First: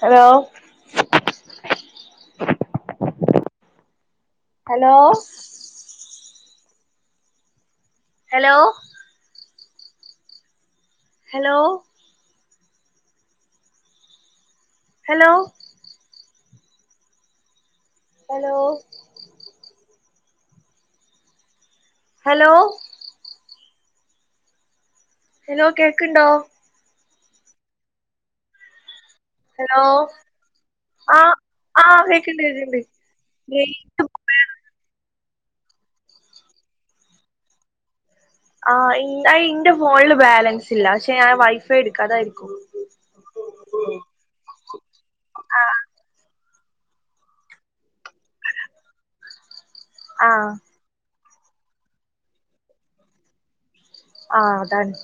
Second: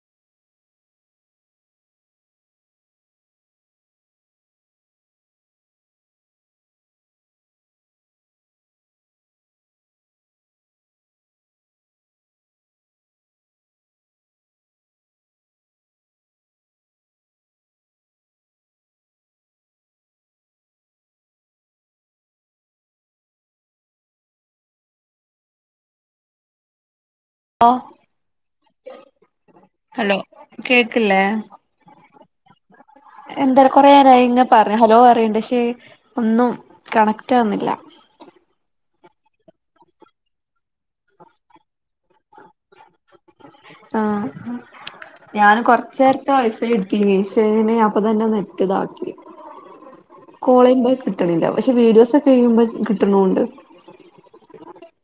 Hello hello hello hello hello hello hello hello കേക്ക്‌ണ്ടോ? ഒഹ് hello ആഹ്, ആഹ് കേക്ക്‌ണ്ട് കേക്ക്‌ണ്ട് എന്താണ് കൊറെനേരായി ഇങ്ങ പറയ ഹലോ അറിയണ്ട് പക്ഷെ ഒന്നും കണക്റ്റ് ആവുന്നില്ല. ആഹ് ഇന്റെ ഫോണില് ബാലൻസ് ഇല്ല പക്ഷെ ഞാൻ വൈഫൈ എടുക്കാഅതായിരിക്കും. ആഹ് ഞാന് ആഹ് കൊർച്ചേർത്തെ വൈഫൈ എടുത്തിനി പക്ഷേ അപ്പതെന്നെ നെറ്റ് ഇതാക്കി. ആഹ് കോളെയ്യുമ്പോൾ കിട്ട്ണ്ല്ല പക്ഷെ വീഡിയോസൊക്കെ ചെയ്യുമ്പോ കിട്ട്ണൂണ്ട്. ആഹ് അതാണ്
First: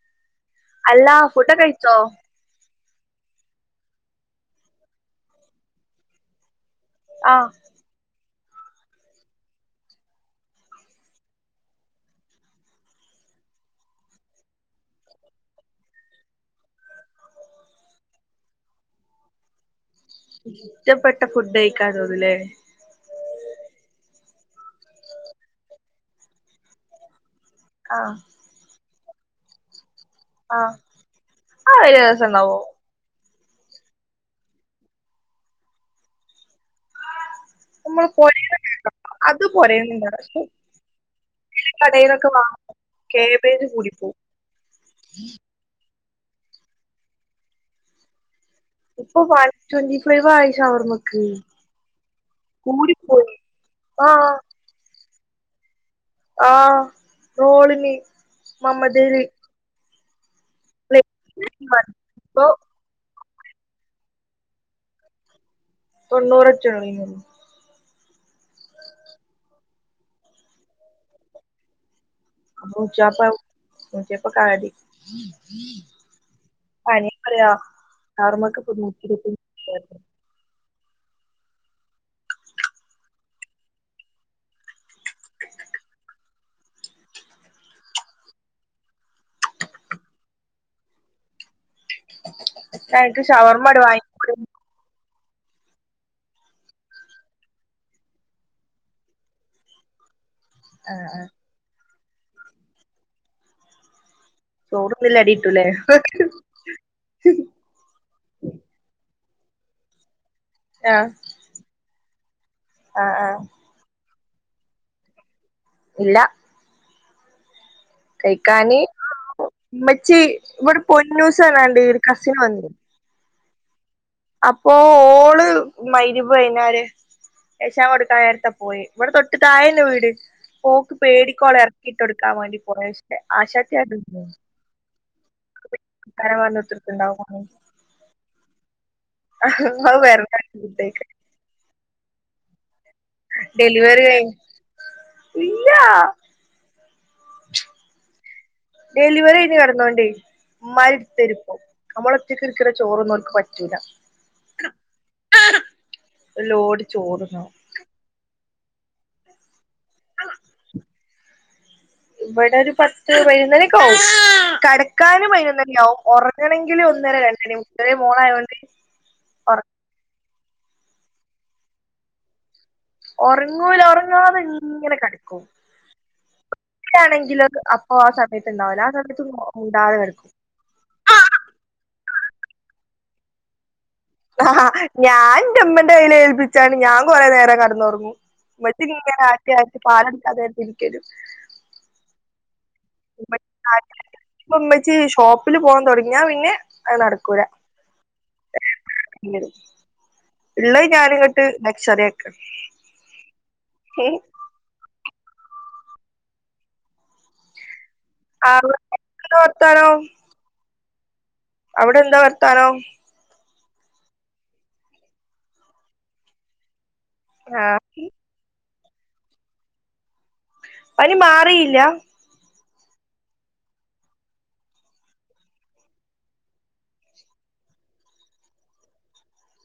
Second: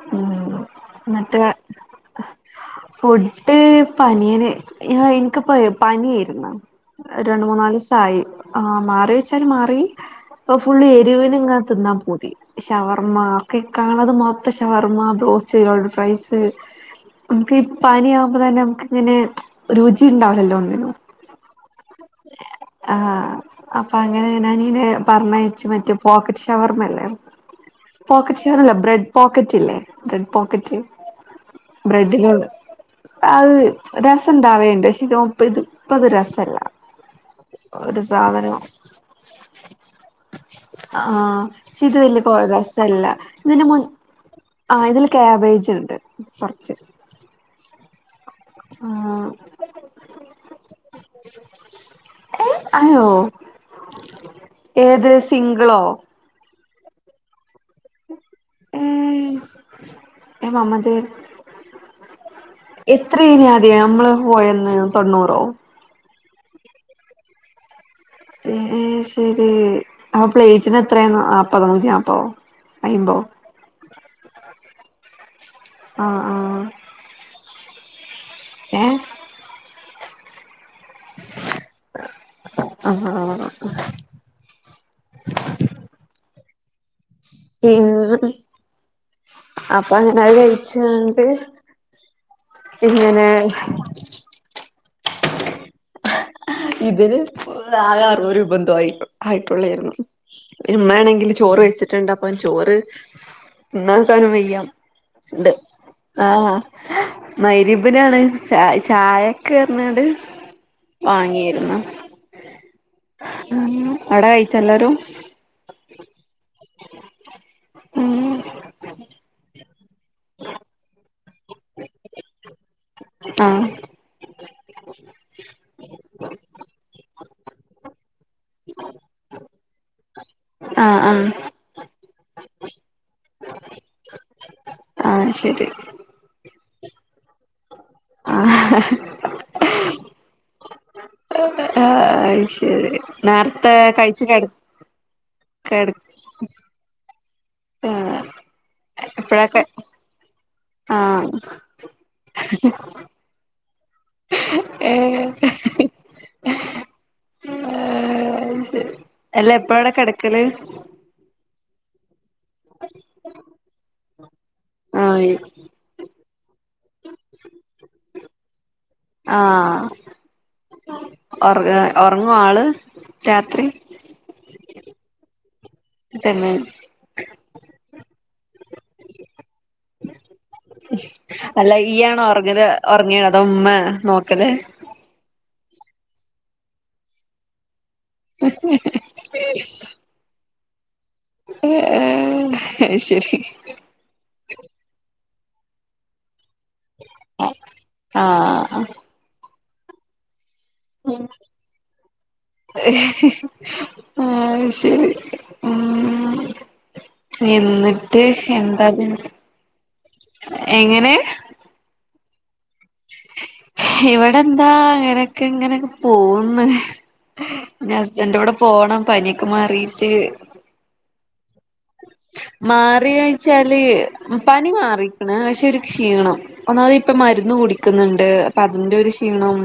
ഉം അല്ലാ എന്നിട്ട് ഫുടൊക്കെ കഴ്‌ച്ചോ? ഫുഡ് പനിയന് ഹാ എനിക്ക്പ്പോ പനിയായിരുന്നു. രണ്ട് ആഹ് മൂന്നാലുസായി ആ മാറിയോയ്ച്ചാൽ മാറി. ഇപ്പൊഫുള് എരുവിന് ഇങ്ങനെതിന്നാൻ പൂതി. ഷവർമ്മഒക്കെ കാണത് മൊത്തം ഷവർമ്മ, ബ്രോസ്റ്റ്, ലോടെട്ഫ്രെസ് ഇൻക്ക് ഇപാനിയാമ്പോതെന്നെ ന്നമുക്ക് ഇങ്ങനെ രുചി ഉണ്ടാവില്ലല്ലോ ഒന്നിനും ഇഷ്ടപ്പെട്ട ഫുഡയ്‌ക്കാൻ തോന്നുലെ ആഹ് അപ്പഅങ്ങനെ ഞാനനിയനെ പറഞ്ഞയച്ച് മറ്റേ പോക്കറ്റ് ഷവർമല്ലേ ആഹ് പോക്കറ്റ്ഷവർമഅല്ല ബ്രെഡ് പോക്കറ്റ് ഇല്ലേ ബ്രെഡ് ആഹ് പോക്കറ്റ് ആ ഒരു രസം ബ്രെഡ്ല് ഉണ്ടാവോ അത് രെസണ്ടാവല്ണ്ട് പക്ഷെ ഇത് മുപ്പത് ഇപ്പത് രെസല്ല. ഒര് നമ്മള് സാധനോം പൊരേന്ന് ഇണ്ടാക്ക അത് പൊരേന്നില്ല പശെ [unintelligible] ആഹ് പക്ഷെ ഇത് വല്ല്യാപോര രെസെല്ല കേബേജ് ഇതിന് മുൻ കൂടിപ്പോവും ആഹ് ഇതില് ക്യാബേജ് ഇണ്ട് കൊർച്ച്. ഇപ്പൊ ഫൈവ് ട്വന്റിി ഫൈവായി ശവർമ്മക്ക്. ഏഹ് അയോ കൂടിപ്പോയി ആഹ് ഏത് സിങ്ക്ളോ? ആഹ് റോളിന് മമതില് എ മമത് ഇ ഇപ്പൊ എത്രേനു ആദ്യം ന്നമ്മള് പോയന്ന് തൊണ്ണൂറോ? തൊണ്ണൂറെറ്റെയിന്നു എഹെ ശെരി അപ്പൊ പ്ലേയ്റ്റിന് എത്രേ ന്നാപ്പതോ, ന്നൂറ്റിന്നാപ്പോ തോ അപോന്നൂറ്റിന്നാപ്പ് ന്നൂറ്റിമുപ്പത് ഒക്കാണ്കെരുതി. ആഹ് ആഹ് ഏഹ് [unintelligible] ആഹാ, അഹ് പിന്നെ അപ്പഅങ്ങനെത് കഴ്‌ച്ചാണ്ട് എനിക്ക് എങ്ങനെ? ഷവർമ്മട് വാങ്ങിക്കൂടെ ഹ ഇതിൽ ആകെ അറുപതു രൂപ എന്തോ ആയിട്ടുള്ളായിരുന്നു ആഹ് ആഹ് മ്മേണെങ്കില് ചോറ് വെച്ചിട്ടുണ്ട് അപ്പൊ ചോറ് തിന്നക്കാനും വയ്യ യ്യ ചോറ്ന്നില്ലടി ഉണ്ട് ഇട്ടൂലേ ആഹ് മയ്രിബിനാണ് ച ചായൊക്ക് ന്ന് റിഞ്ഞാ ണ്ട് ആഹ വാങ്ങിയിരുന്നു ആഹ് ആഹ് ഉ അട കഴിച്ചല്ലാരും? ഇല്ല ഉം കാൻ ഉമ്മച്ചി ഇവിടെ പൊന്നൂസ് റഞ്ഞാണ്ട് ഒരു കസിന് വന്നിനു ആഹ അപ്പോൊ ഓള് മഹരിപ്ഞ്ഞാല് എശാങ്കടുക്കാനേരത്താ പോ പോയെ ഇവിടെ തൊട്ട് തായന്നെ വീട് ഓക്ക് ആഹ് ആഹ് പേടിക്കോള എറക്കിട്ട്ടുക്കാൻ വേണ്ടി പോയ ക്ഷെ ആശ [unintelligible] ആഹ് ശരി [unintelligible] ഇണ്ടാവും ആഹ് എന്നാ വെറ്തേ [unintelligible] ആഹ് ശരി നേരത്തെ ഡെലിവറി കഴിച്ചു കഴിഞ്ഞ് ഇല്ല കടകേട് പിന്നെ ഡെലിവറി കയിഞ്ഞ് കിടന്നോണ്ടേ മ്മ് ആഹ് മരുട്ത്തെരിപ്പം നമ്മള ഒറ്റക്ക് ഇടുക്കുന്ന ചോറൊന്നും ഓല്ക് പറ്റ റ്റൂല ഏഹ് ഒരു ലോഡ് ചോറുണ്ണും ഏഹ് അല്ല എപ്പായഅവ്ടെ കിടക്കല്? ഇവിടെ ഒരു പത്ത് പതിനൊന്നുമണിയൊക്കെയവും കെടക്കാനും ആയി പൈനൊണിആകും ഉറങ്ങണമെങ്കിൽ ഒന്നര രണ്ട ണി മുന്നണി ചെറിയ മോണ ആയൊണ്ട് കൊണ്ട് ആഹ് ഒറ ഒറങ്ങും ആള്? രാത്രി ഒറങ്ങൂല ഒറങ്ങാതെ ഇങ്ങനെ കടിക്കും തന്നെ ആണെങ്കിൽ അപ്പൊ ആ സമയത്ത് ഉണ്ടാവുല്ല ആ സമയത്ത് കൂടാതെ കേടകും അല്ല ഇയാണോ ഉറങ്ങൽ ഉറങ്ങിയണ അത ഉമ്മ നോക്ക ആ ഞാൻ എന്റെമ്മന്റെ കയ്ൽ ഏൽപ്പിച്ചാണ് ഞാൻ കൊറെേ നേരം കേട്ന്നുറങ്ങു ഇമ്മച്ചി ഇങ്ങനെ ആട്ടി ആട്ടി പാലോടുക്കാൻ നേരത്ത് ന്കതരു ഏഹ് അഹ് ശരി പ്പം മ്മച്ചി ഷോപ്പില് പോവാൻ തൊടങ്ങിയാ പിന്നെഅത് നടക്കൂല ആഹ് അത് ഇ ള്ള ഞാനങ്ങോട്ട് ലക്ഷറിആക്കെണ് ഉം ശരി ഉം എന്നിട്ട് എന്താപിന്നെ വർത്താനം എങ്ങനെ? അവിടെ എന്താ വർത്താനം ഇവിടെ എന്താ അങ്ങനൊക്കെ ഇങ്ങനൊക്കെ പോവുന്നെ ആ ഹസ്ബൻഡൂടെ പോണം പനിയൊക്കെ മാറിട്ട് പനി മാറിയില്ല മാറിയഴച്ചാല് പനി മാറിക്കണ് പക്ഷെ ഒരു ക്ഷീണം ഒന്നാമത് ഇപ്പ മരുന്ന് കുടിക്കുന്നുണ്ട് അപ്പൊ അതിന്റെ ഒരു ക്ഷീണം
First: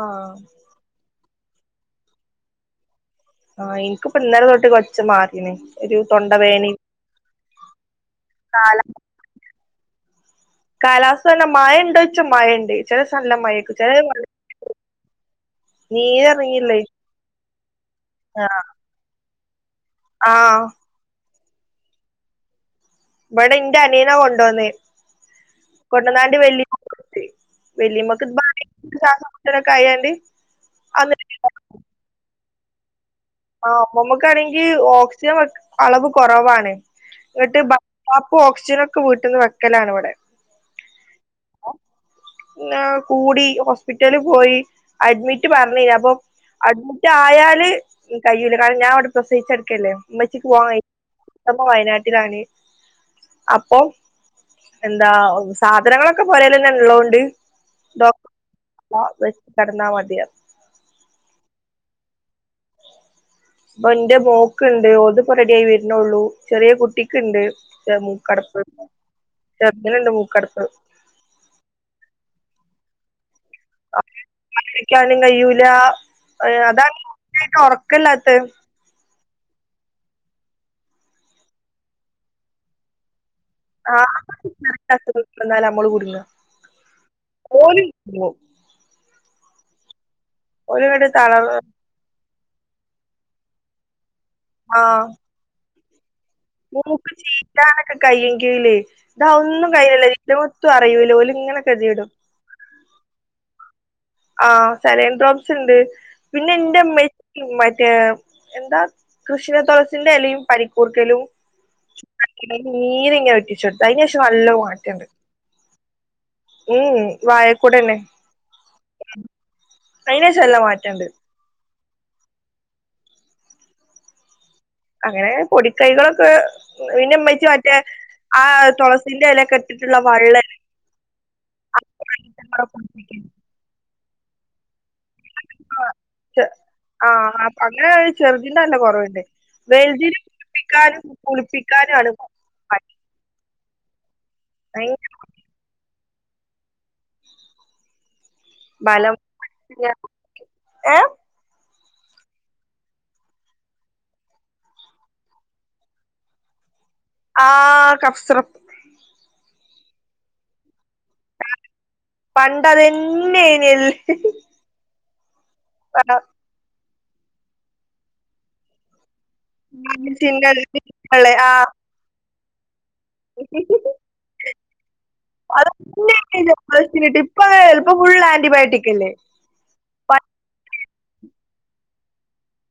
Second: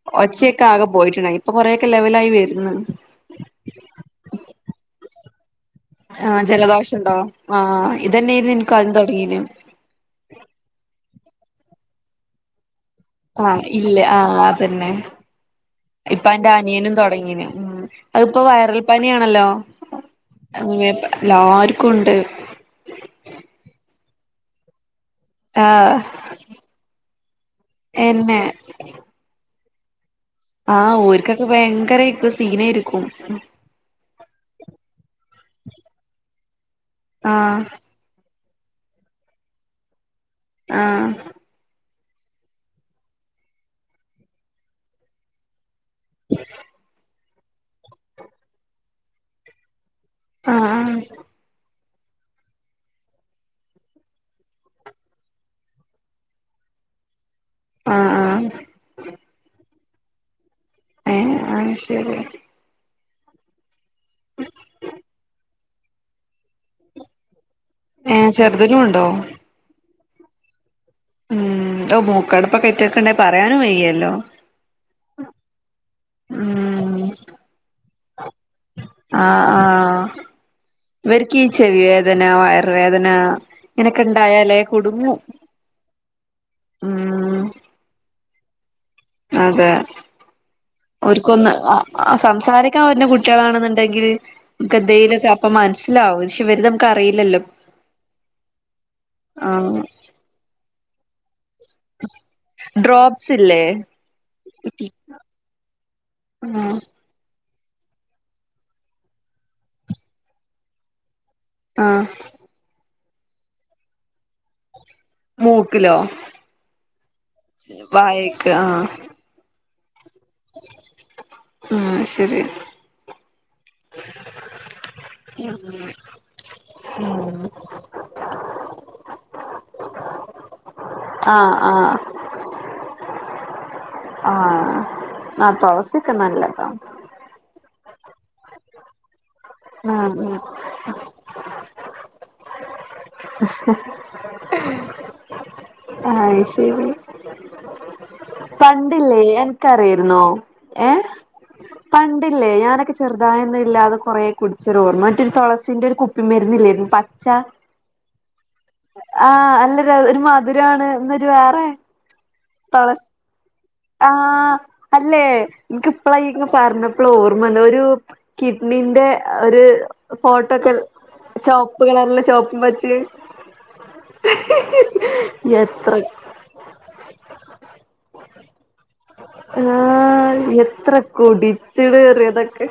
ആ ഒച്ചയൊക്കെ ആകെ പോയിട്ടുണ്ടായിനിഇപ്പൊ കൊറൊക്കെ ലെവലായി വരുന്നു ആഹഹ് എനിക്കിപ്പ ഇന്നലെ തൊട്ട ച്ച മറീന്ന് ആ ജലദോഷം ഉണ്ടോ ആ ഇതനെയ ആരുന്നു നിക്ക് കാല ആദ്യ തുടങ്ങീന കാലാവസ്ഥ തന്നെ മഴ ഉണ്ടോയ്ച്ച മഴുണ്ട്. ചെലേസം നല്ല മഴേയ്കും ചെലെ സമ ആതന്നെ ഇപ്പ എന്റെ നീരെറങ്ങില്ലേ അനിയനും തുടങ്ങീന് ഉം അതിപ്പോ ആ വയറൽ പനിയണല്ലോ ആ അങ്ങ എല്ലാർക്കും ഉണ്ട്. ഇവിടെ ഇന്റെ അനിയന കൊണ്ടുവന്നേ? ആഹ് കൊണ്ടന്നാണ്ട് വല്യമ്മകുട്ച്ച് വല്യമ്മക് എന്നെ ഭയങ്ക ക് സാസമുട്ടലായണ്ട് ആഹ് ഓർക്കൊക്കെ ഭയങ്കര ഇപ്പ സീനായിരിക്കും. ആ മ്മമ്മക്കാണെങ്കിൽ ഓക്സിജൻ വെ അളവ് കുറവാണ് എന്നിട്ട് ആഹ് ഭ അപ്പൊ ഓക്സിജന ഒക്കെ വീട്ടുന്ന് വെക്കലാണ് ഇവിടെ. ആഹ് പിന്നെ കൂടി ഹോസ്പിറ്റലി പോയി. അഡ്മിറ്റ് പറഞ്ഞേനി അപ് അ അഡ്മിറ്റ് ആയാല് കഴൂല്ല കാരണം ഞാൻ അവിടെ പ്രസവിച്ചെടുക്കല്ലേ? മച്ചിക്ക് പോവാ ആഹ് ന്റമ്മ വയനാട്ടിലാണ് അപ്പൊ എന്താ സാധനങ്ങളൊക്കെ പൊരേലെന്നെ ഉള്ളോ ണ്ട് ആഹ് ആഹ് ആഹ് ഡോക്ട വെ കടന്നാൽ മതിയ? ഏ അയ് ശരി. പ്പൊ എന്റെ മോക്ക്ണ്ട് ഓൾത്പ്പോ റെഡിയായി വരണുള്ളൂ. ചെറിയ കുട്ടിക്ക്ണ്ട് ഏഹ് മൂക്കടപ്പ് ചെറുതിനും ഉണ്ടോ ചെർത്നണ്ട് മൂക്കടപ്പ്. ഉം, ഓ മൂക്കടപ്പൊ കെ ഏറ്റ്ട്ട്ണ്ടെങ്ങി പറയാനും കയ്യ് [unintelligible] ഴിക്കാനും കഴൂല, ഉം അതാണ് കുച്ചട്ട ഉറക്കല്ലാത്തെ. ആഹ ആഹ, ഇവർക്ക് ഈ ചെവി വേദന, വയർുവേദന, [unintelligible] നമ്മൾ കുടുങ്ങും.. ഉം ഓല് [unintelligible] അതെ, ഓല്ങ്ങട്ട് തളർ ഓര്ക്കൊന്ന് ആ സംസാരിക്കാൻ പറ്റുന്ന കുട്ടികളാണെന്നുണ്ടെങ്കില് ആഹ് നമുക്ക്ന്തെയിലക്കെ മൂക്ക് ചീറ്റാനൊക്കെ കയ്യങ്കില് ഇത് അതൊന്നും ആ കഴിയൂലല്ലോ ഒത്തും അറിയൂല. ഓല് ഇങ്ങനെ ഡ്രോപ്സ് ഇല്ലേ? ആഹ, സെലൻ ഡ്രോപ്പ്സ് ഉണ്ട്. പിന്നെ ആ എന്റെ ഇമ്മ മറ്റേ എന്താ കൃഷ്ണ തുളസിന്റെ ഇലയും പനിക്കൂർക്കലും ആ ന്റെ നീര് ഇങ്ങനെ ഉറ്റിച്ചെടുത്ത് അതിന് ശേഷം നല്ല മാറ്റണ്ട്. മൂക്കിലോ? ഏഹെ വായക്കൂടന്നെ വായക്ക് ആ അതീനേഷം നല്ല മാറ്റണ്ട്. ഉം. ശരി. അങ്ങനെ പൊടിക്കൈകളൊക്കെ പിന്നെ ഉമ്മച്ചി മറ്റേ ആഹ് തുളസിന്റെ ഇലൊക്കെ ഇട്ടിട്ടുള്ള വള്ളല്ലേ ആഹ് ആഹ് മക്കളെ കുളിപ്പിക്കി ആഹ ആ തുളസി ഒക്ക നല്ലതാ. ആഹ അപ്പൊ അങ്ങനെ ചെറുതിന് നല്ല കുറവുണ്ട്. ആ വെൽതിനെ കുളപ്പിക്കാനും കുളിപ്പിക്കാനും ആണ് [unintelligible] [unintelligible] ആഹഅത് ശരി. ബലം പണ്ടില്ലേ അൻക്കറിയരുന്നോ? ഏ ഏഹ് പണ്ടില്ലേ ഞാനൊക്കെ ചെറുതായൊന്ന ഇല്ലാത് കൊറേ കുടിച്ചരോർമ മറ്റൊരു തുളസിന്റെ ഒരു കു പ്പിമരുന്നില്ലായിരുന്നോ? പ ആ ഹ്. കഫ്സറപ്പ് ആഹ്, നല്ല ഒരു മധുരാണ്. ഇന്നൊരു വേറെ പണ്ടതന്നയിനിയല്ല ആഹ, അല്ലേ? നിക്ക് ആഹ് ഇപ്പള പറഞ്ഞപ്പോൾ ഓർമ്മല്ല ഒരു കിഡ്നിീന്റെ ഒരു ഫോട്ടോ ഒക്കെ ചുവപ്പ് കളറില ചുവപ്പും പച്ചിം [unintelligible] എത്ര ട്ട് ഇപ്പ ചപ്പോം ഫുൾ ആന്റിബയോട്ടിക് അല്ലേ ആഹ എത്ര കുടിച്ചിടറ തൊക്കെ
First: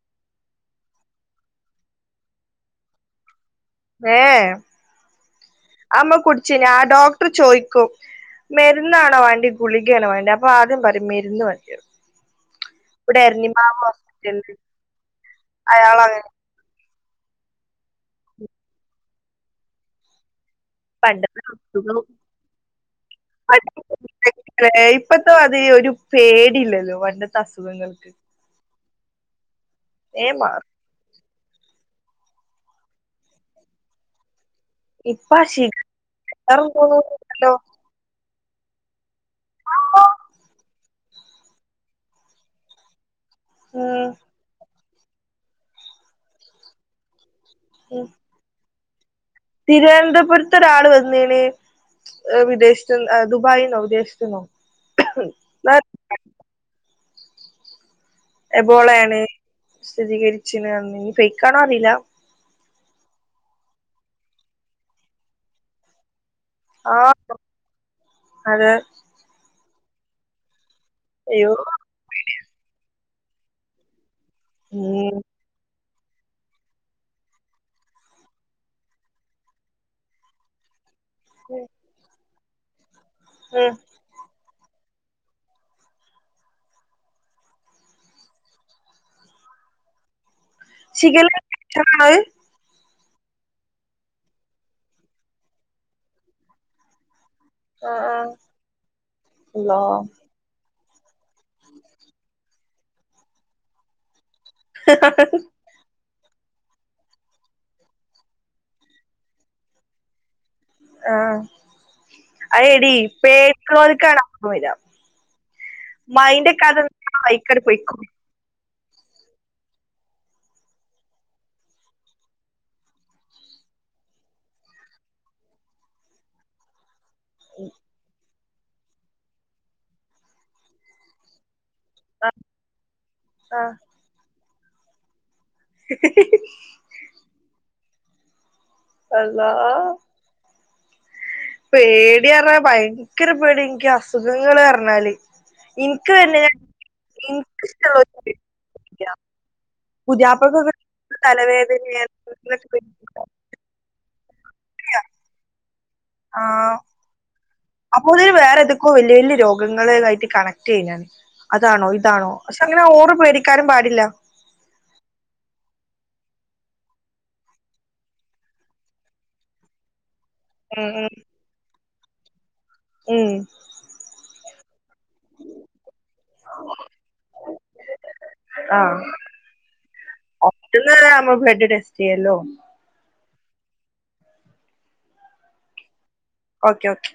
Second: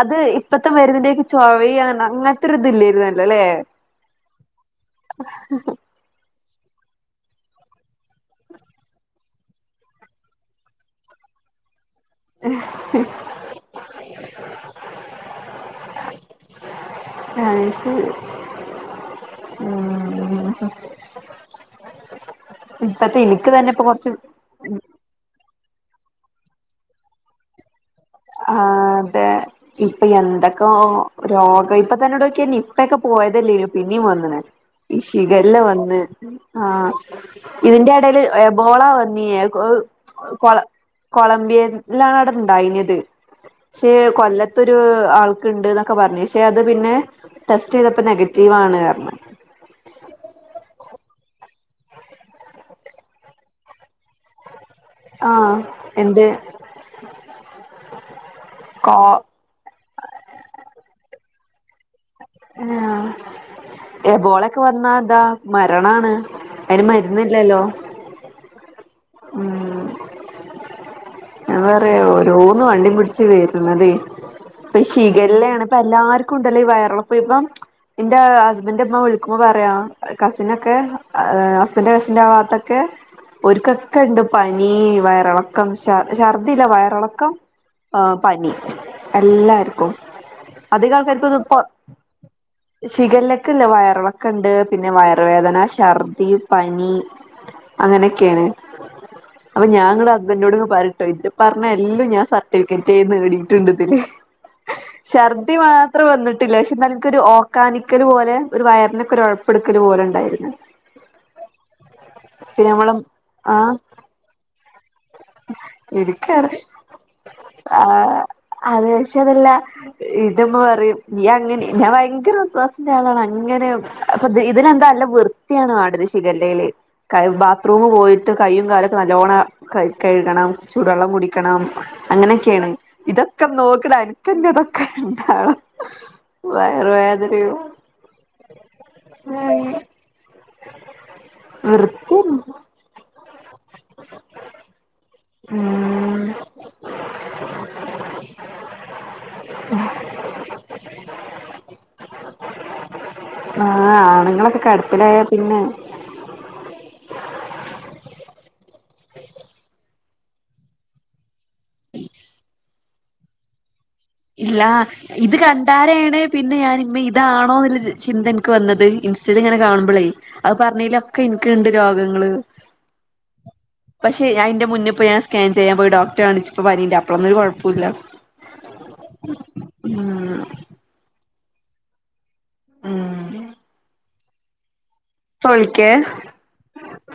അത് ഇപ്പത്തെ മ രുന്നിന്റെൊക്കെ ചോവ അങ്ങനത്തെ ഒരു ഇതില്ലായിരുന്നല്ലോ അല്ലേ ഏ അമ്മ കുടച്ച് ഞാൻ ഡോക്ടർ ചോയ്ക്കും മരുന്നാണോ വേണ്ടി ഗുളികയണോ വേണ്ടി അപ്പൊ ആദ്യം പറയും മരുന്ന് മതീന്ന് ഇവിടെ എരണിമാവ് ഹോസ്പിറ്റല അയാളങ്ങനെ ഫ്രാൻസ് ഉ പണ്ട അ ഇപ്പത്തെ എനിക്ക് തന്നെ ഇപ്പൊ [unintelligible] കൊറച്ച് ഇപ്പത്ത അത് ഒരു പേടില്ലല്ലോ പണ്ടത്തെ അസുഖങ്ങൾക്ക് ആ് അതെ ഇപ്പൊ വേ എന്തൊക്കെ മാറും രോഗം ഇപ്പ തന്നെോടോക്കി നിപക്കെ പോയതല്ലേ പിന്നീും വന്നേ ഈ ഇപ്പ ശിഗല്ല ശിഖർ വന്ന് ആ തോന്നുന്നുണ്ടല്ലോ ഇതിന്റെ ഇടൽ എബോള വന്ന് [unintelligible] കൊള കൊളംബിയയിലാണണ്ടായിനത് പക്ഷെ ഉം കൊല്ലത്തൊരു ആൾക്കുണ്ട് എന്നൊക്കെ പറഞ്ഞു പക്ഷെ അത് പിന്നെ ടെസ്റ്റ് ചെയ്തപ്പോ ഉം നെഗറ്റീവ് റ്റീവാണ്റ്ഞ്ഞ് തിരുവനന്തപുരത്ത് ഒരാൾ വന്ന് ണ് വിദേശത്തി ദുബായി ന്നോ വിദേശത്തി ന്നോ ആഹ എന്ത് എബോള കോ ആണ് സ്ഥിരീകരിച്ചിണ്റ്ഞ്ഞ് ഫേക്കണോ അറിയില്ല ആ എബോളൊക്കെ വന്നാ എന്താ മരണാണ് അയിന് ആഹ മരുന്നില്ലല്ലോ അതെ ഉം അയ്യോ ഞാൻ പറയാ ഓരോന്ന് വണ്ടി പിടിച്ച് വരുന്നത് ഇപ്പ ഉം ശിഖല്ലാണ് ഇപ്പ എല്ലാർക്കും ഉണ്ടല്ലോ ഈ വയറളപ്പ ഇപ്പം എന്റെ ഹസ്ബൻ്റേ അമ്മ വിളിക്കുമ്പോ പറയാ കസിനൊക്കെ ഹസ്ബൻന്റെ കസിറ്റന്റെ ആ ഭാത്തൊക്കെ ഉം ഒാര്ക്കൊക്കെ ഉണ്ട് പനി വയറിളക്കം. ർ ഛർദില്ല വയറിളക്കം പനി എല്ലാർക്കും അധികൾക്കാർക്ക് ശിഖല്ല ഇത് ഇപ്പൊ ഇൻഫെക്ഷനാണത് ശിഗലൊക്കെല്ല വയറളൊക്കെ ഉണ്ട് പിന്നെ വയറുവേദന ഛർദി പനി [inaudible] അങ്ങനെയൊക്കെയാണ് അപ്പൊ അള്ളാ ഞാ ങ്ങള ഹസ്ബൻറോട് പറിട്ടോ [unintelligible] പറഞ്ഞ എല്ലും ഞാൻ രിക്കറ്റ് നേടിയിട്ടുണ്ട്തില ശർദ് മാത്രം വന്നിട്ടില്ല പക്ഷെനക്ക് ഒരു ഓക്കാനിക്കല് പോലെ ഒരു വയറിനൊക്കെ ഒരു ഉഴപ്പെടുക്കൽ പോലെ ഉണ്ടായിരുന്നു. ആഹ അ പിന്നെ എടി നമ്മള് ആഹ് [unintelligible] വരാ എനിക്കറിയ മൈന്റെക്കെത നിന്നാ അയ്ക്കട് പോയിക്കോളും ആഹ് അത് പക്ഷെ അതെല്ല ഇത് മ്മ പറയും നീ അങ്ങനെ ഞാൻ ഭയങ്കര ഒസ് വാസിന്റെ ആളാണ് അങ്ങനെ അപ്പൊ ഇതിനന്താ അല്ല വൃത്തിയാണ് വാണ്ടത് ശിഖല്ലയില് കൈ ബാത്റൂം പോയിട്ട് കയ്യും കാലൊക്കെ നല്ലവോണം കഴുകണം ചൂടുവെള്ളം കുടിക്കണം അങ്ങനെയൊക്കെയാണ് ഇതൊക്കെ ആ നോക്കടാനും [unintelligible] [unintelligible] വയറുവേദനീം അള്ളാ വൃത്തിയന്നെ പേടിയാറ്ഞ്ഞ ഭയങ്കര പേടി ക്ക അസുഖങ്ങള് പറഞ്ഞാല് ഇന്ക്ക് ഉം തന്നെ ഞ ഇൻ ക്‌ഷ്ടള്ള [unintelligible] പുതിയാപ്ല കൊക്കെ തലവേദന [unintelligible] ആഹ് ആണുങ്ങളൊക്കെ കെടപ്പിലായ പിന്നെ ആ അപ്പൊതില് വേറെതക്കോ വലിയ വലിയ രോഗങ്ങള ആയിട്ട് കണക്ട് ചെയ്യാ അതാണോ ഇതാണോ പക്ഷെ അങ്ങനെ ഓറ് പേടിക്കാനും പാടില്ല. ഇല്ലാ ഇത് കണ്ടാരാണ് പിന്നെ ഞാനി മ്മേ ഇതാണോ എന്നുള്ള ചിന്ത ഇന്ക്ക് വന്നത് ഇൻസ്റ്റൽ ഇങ്ങനെ കാണുമ്പോളേയ് അത് ഉം പറഞ്ഞലൊക്കെ ഇന്ക്ണ്ട് രോഗങ്ങള് ഏ പക്ഷെ അയിന്റെ മുന്നി പോയി ഇപ്പോ ഞാ സ്കാൻ ചെയ്യാൻ പോയി ഡോക്ടറെ കാണിച്ചപ്പ പനി ല്ല അപ്പോഴൊന്നും ഒരു കെഴപ്പുല്ല. ആഹ് ഉം [unintelligible] ബ്ലഡ് ടെസ്റ്റ് ചെയല്ലോ ഉം പ്പൊ വിളിക്കെ ഓക്കെ ഓക്കേ